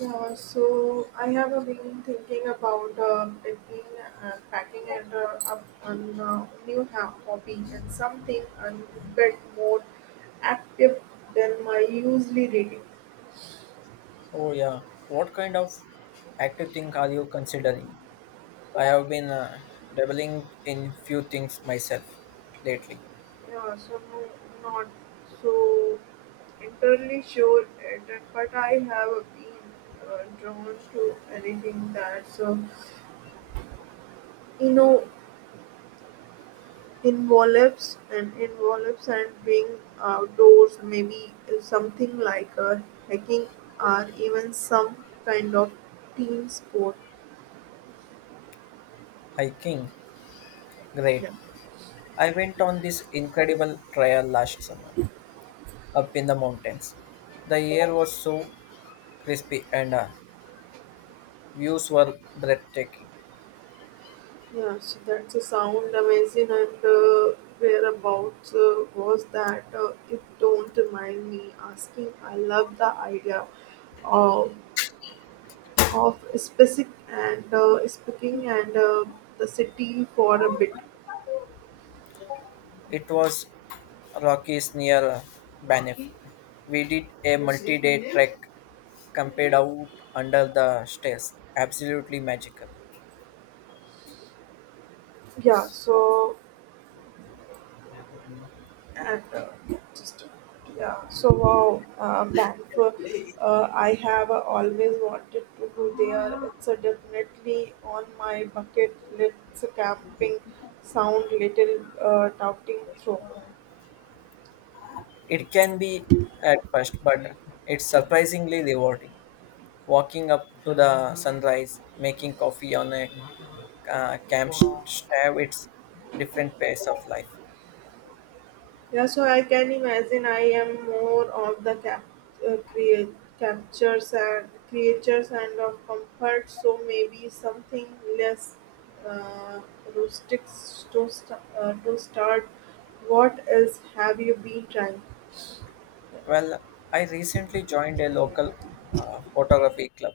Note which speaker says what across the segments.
Speaker 1: Yeah, so I have been thinking about picking, packing and up on new hobby and something a bit more active than my usually reading.
Speaker 2: Oh yeah, what kind of active thing are you considering? I have been dabbling in few things myself lately.
Speaker 1: Yeah, so no, not so entirely sure it, but I have been drawn to anything that's you know Envelopes and envelopes and being outdoors, maybe something like a hiking or even some kind of team sport.
Speaker 2: Hiking, great.
Speaker 1: Yeah.
Speaker 2: I went on this incredible trail last summer up in the mountains. The air was so crispy and views were breathtaking.
Speaker 1: Yeah, so that's a sound amazing. And whereabouts was that? If don't mind me asking, I love the idea of of specific and speaking and the city for a bit.
Speaker 2: It was Rockies near Banff. We did a multi-day trek camped out under the stairs. Absolutely magical.
Speaker 1: Yeah, so and just yeah so wow Banff I have always wanted to go there. It's definitely on my bucket list. Camping sound little touting through.
Speaker 2: It can be at first, but it's surprisingly rewarding. Walking up to the sunrise, making coffee on a camp stove, it's different pace of life.
Speaker 1: Yeah, so I can imagine I am more of the uh, create, captures and creatures and of comfort, so maybe something less uh, rustic to, to start. What else have you been trying?
Speaker 2: Well, I recently joined a local photography club.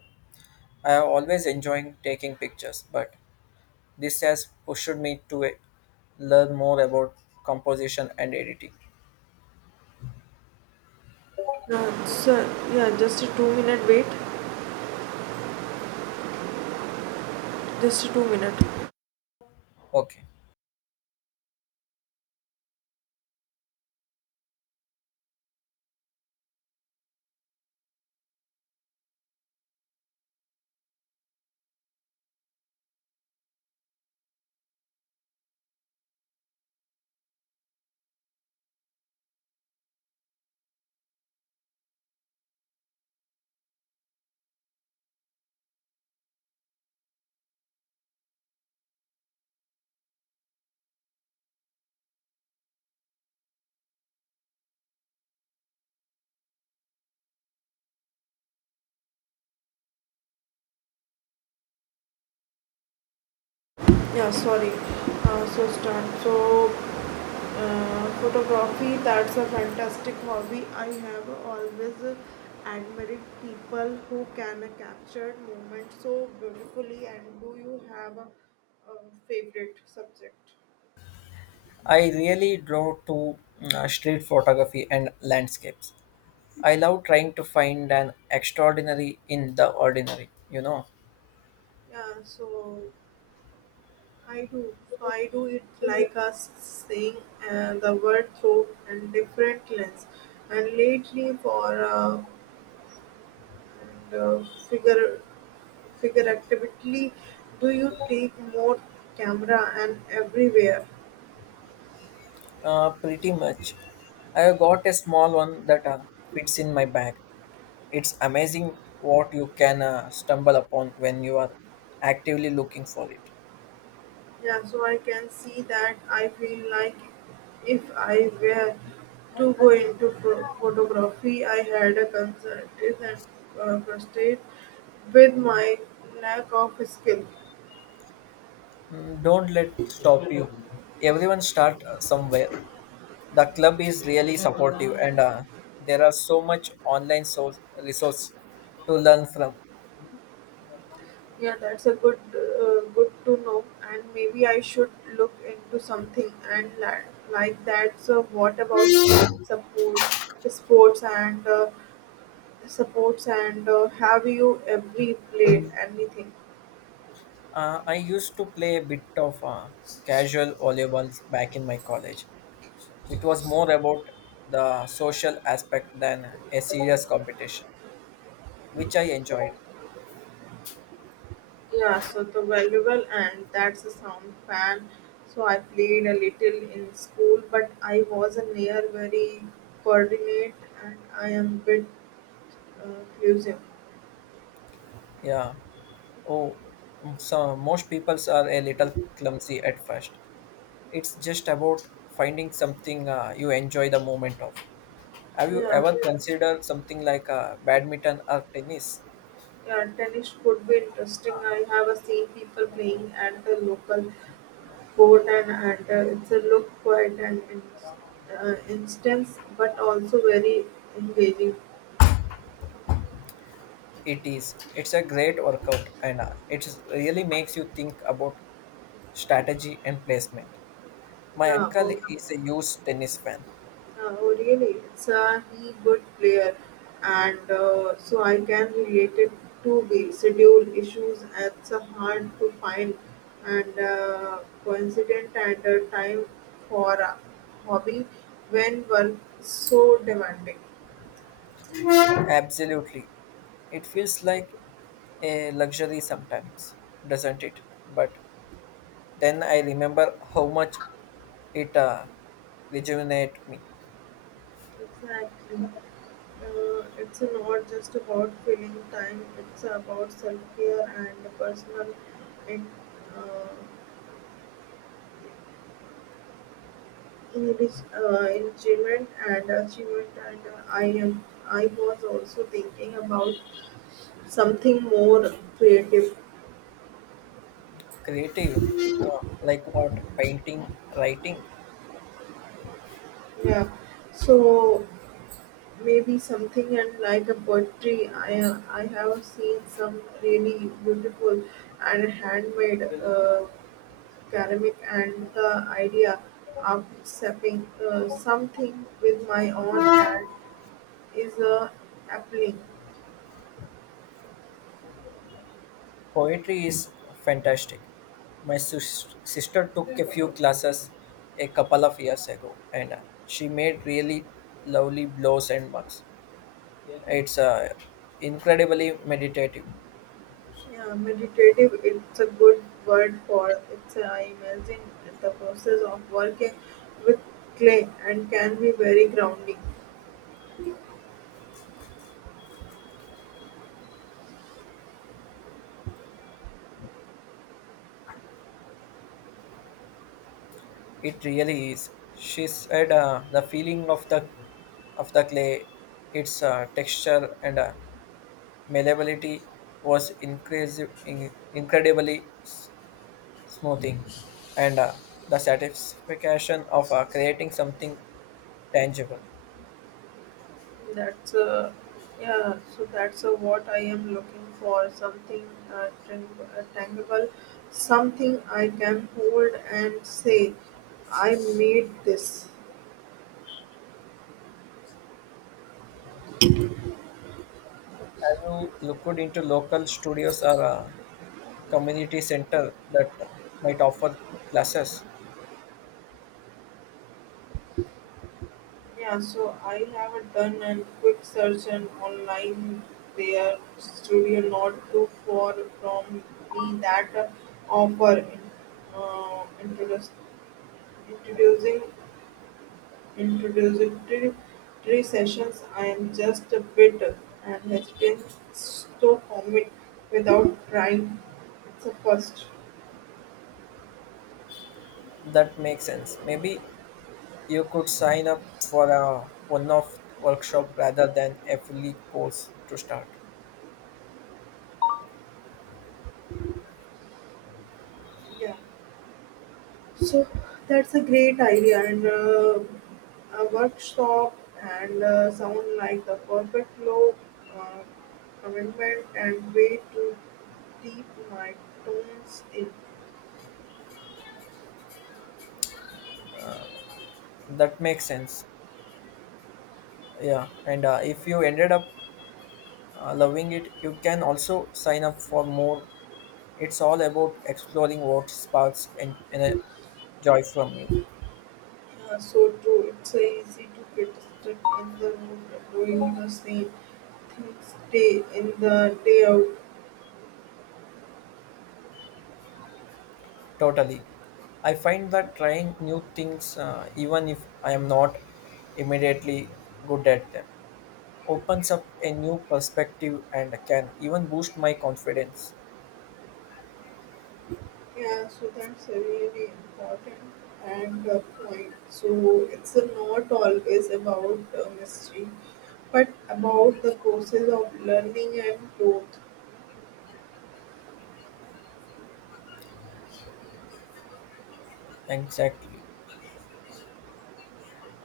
Speaker 2: I have always enjoyed taking pictures, but this has pushed me to learn more about composition and editing.
Speaker 1: Yeah, so, yeah, just a 2-minute wait. Just a 2-minute.
Speaker 2: Okay.
Speaker 1: Yeah, sorry. So start. So photography, that's a fantastic hobby. I have always admired people who can capture moments so beautifully. And do you have a favorite subject?
Speaker 2: I really draw to street photography and landscapes. I love trying to find an extraordinary in the ordinary, you know.
Speaker 1: Yeah, so I do it like us seeing the word through and different lens. And lately for and, figure figuratively, do you take more camera and everywhere?
Speaker 2: Pretty much. I have got a small one that fits in my bag. It's amazing what you can stumble upon when you are actively looking for it.
Speaker 1: Yeah so I can see that I feel like if I were to go into pho- photography I had a consultant and frustrated with my lack of skill
Speaker 2: Mm, don't let stop you. Everyone start somewhere. The club is really supportive and there are so much online resource to learn from.
Speaker 1: yeah, that's a good to know. And maybe I should look into something and like that. So what about team support sports and supports and have you every played anything?
Speaker 2: I used to play a bit of casual volleyball back in my college. It was more about the social aspect than a serious competition, which I enjoyed.
Speaker 1: Yeah, so the valuable and that's a sound fan. So I played a little in school, but I was a near very coordinate and I am bit clusive.
Speaker 2: Yeah. Oh, mm, so most people are a little clumsy at first. It's just about finding something you enjoy the moment of. Have you
Speaker 1: Yeah,
Speaker 2: ever considered something like badminton or tennis?
Speaker 1: yeah, tennis could be interesting. I have seen people playing at the local court, and it's a look quite an instance but also very engaging.
Speaker 2: It is. It's a great workout, and it really makes you think about strategy and placement. My
Speaker 1: Yeah,
Speaker 2: uncle
Speaker 1: oh.
Speaker 2: is a huge tennis fan.
Speaker 1: Oh, really? It's a he good player, and so I can relate it to the schedule issues. It's hard to find and coincident and time for a hobby when work is so demanding.
Speaker 2: Absolutely. It feels like a luxury sometimes, doesn't it? But then I remember how much it rejuvenates me.
Speaker 1: Exactly. It's not just about filling time; it's about self care and personal in, uh, English enrichment and achievement, and I was also thinking about something more creative.
Speaker 2: Creative, like what? Painting, writing.
Speaker 1: Yeah, so maybe something and like a poetry. I have seen some really beautiful and handmade ceramic, and the idea of stepping something with my own hand is appealing.
Speaker 2: Poetry is fantastic. My sister took a few classes a couple of years ago and she made really lovely blows and mugs. It's incredibly meditative.
Speaker 1: Yeah, meditative, it's a good word for it's I imagine the process of working with clay and can be very grounding.
Speaker 2: It really is. She said the feeling of the clay, its texture and malleability was incredibly smoothing, and the satisfaction of creating something tangible.
Speaker 1: That's yeah, so that's what I am looking for something tangible, something I can hold and say, I made this.
Speaker 2: Have you looked into local studios or community center that might offer classes?
Speaker 1: Yeah, so I have done a quick search and online their studio not too far from me that offer in, introduce, introducing introductory 3 sessions. I am just a bit and hesitant to commit without trying. It's a first.
Speaker 2: That makes sense. Maybe you could sign up for a one-off workshop rather than a fully course to start.
Speaker 1: Yeah. So that's a great idea, and a workshop and sound like the perfect low uh, commitment and way to deep my tones in.
Speaker 2: That makes sense. Yeah, and if you ended up loving it, you can also sign up for more. It's all about exploring what sparks and joy from you.
Speaker 1: Yeah, so true. It's so easy to get stuck in the room doing the same things day in the day out.
Speaker 2: Totally. I find that trying new things, even if I am not immediately good at them, opens up a new perspective and can even boost my confidence.
Speaker 1: Yeah, so that's a really important and point. So it's not always about mystery, but about the process of learning and growth.
Speaker 2: Exactly,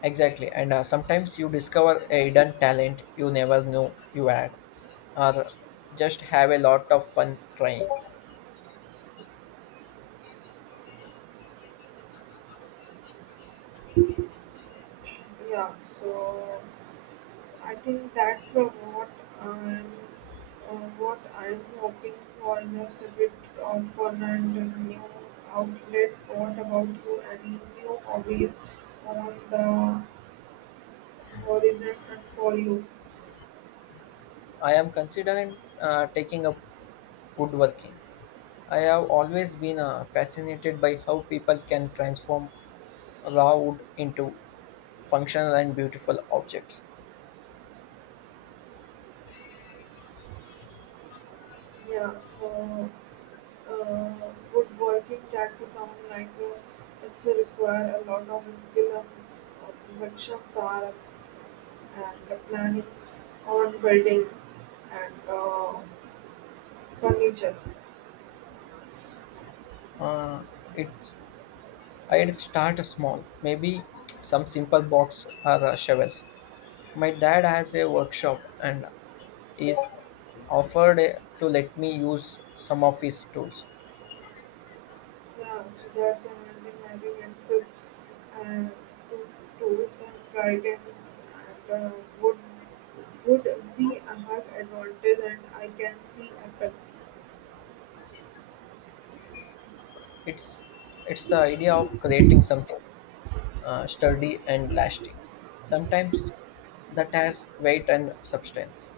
Speaker 2: exactly. And sometimes you discover a hidden talent you never knew you had, or just have a lot of fun trying.
Speaker 1: Yeah, so I think that's I'm what I'm hoping for. Just a bit of fun and a new outlet. What about you? Any new hobbies on the horizon and for you?
Speaker 2: I am considering taking up woodworking. I have always been fascinated by how people can transform raw wood into functional and beautiful objects.
Speaker 1: Yeah, so. Uh, Woodworking takes sound like it's require a lot of skill and perfection for and the planning on building and furniture.
Speaker 2: Uh, it's I'd start small, maybe some simple box or shovels. My dad has a workshop, and is offered to let me use some of his tools.
Speaker 1: Yeah, so that's amazing having access and to tools and guidance and would would be a hard advantage and I can see a.
Speaker 2: It's it's the idea of creating something sturdy and lasting. Sometimes that has weight and substance.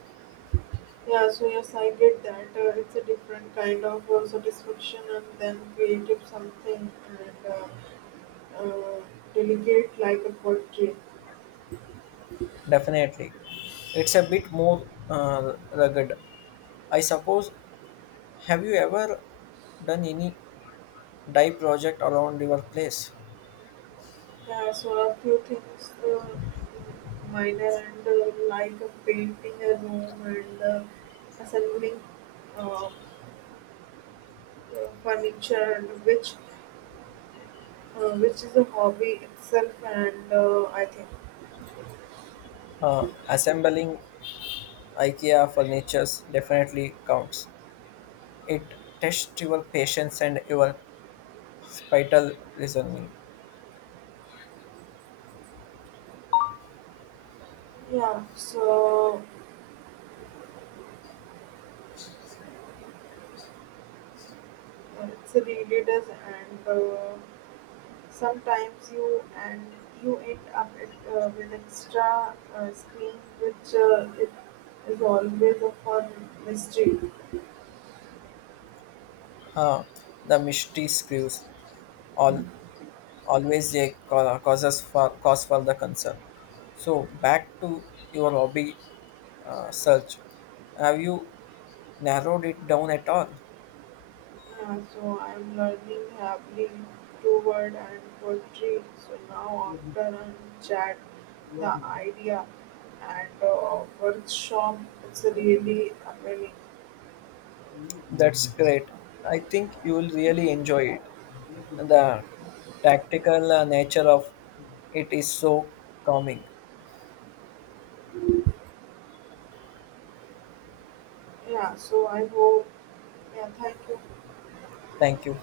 Speaker 1: Yeah, so yes, I get that. It's a different kind of satisfaction, and then creative something and uh, delicate like a poetry.
Speaker 2: Definitely, it's a bit more rugged. I suppose. Have you ever done any dye project around your place?
Speaker 1: Yeah, so a few things minor and like a painting a room and assembling uh, furniture, and which is a hobby itself, and I think.
Speaker 2: Assembling IKEA furnitures definitely counts. It tests your patience and your vital reasoning.
Speaker 1: Yeah, so it's a really does and. Sometimes you end up with extra screen, which it is always a fun mystery.
Speaker 2: Huh. The mystery screws all always a cause for the concern. So back to your hobby search. Have you narrowed it down at all?
Speaker 1: Yeah, so I'm learning happily to word and poetry. So now after I chat, the idea and workshop, it's really appealing.
Speaker 2: That's great. I think you will really enjoy it. The tactical nature of it is so calming.
Speaker 1: Yeah, so I hope. Yeah, thank you.
Speaker 2: Thank you.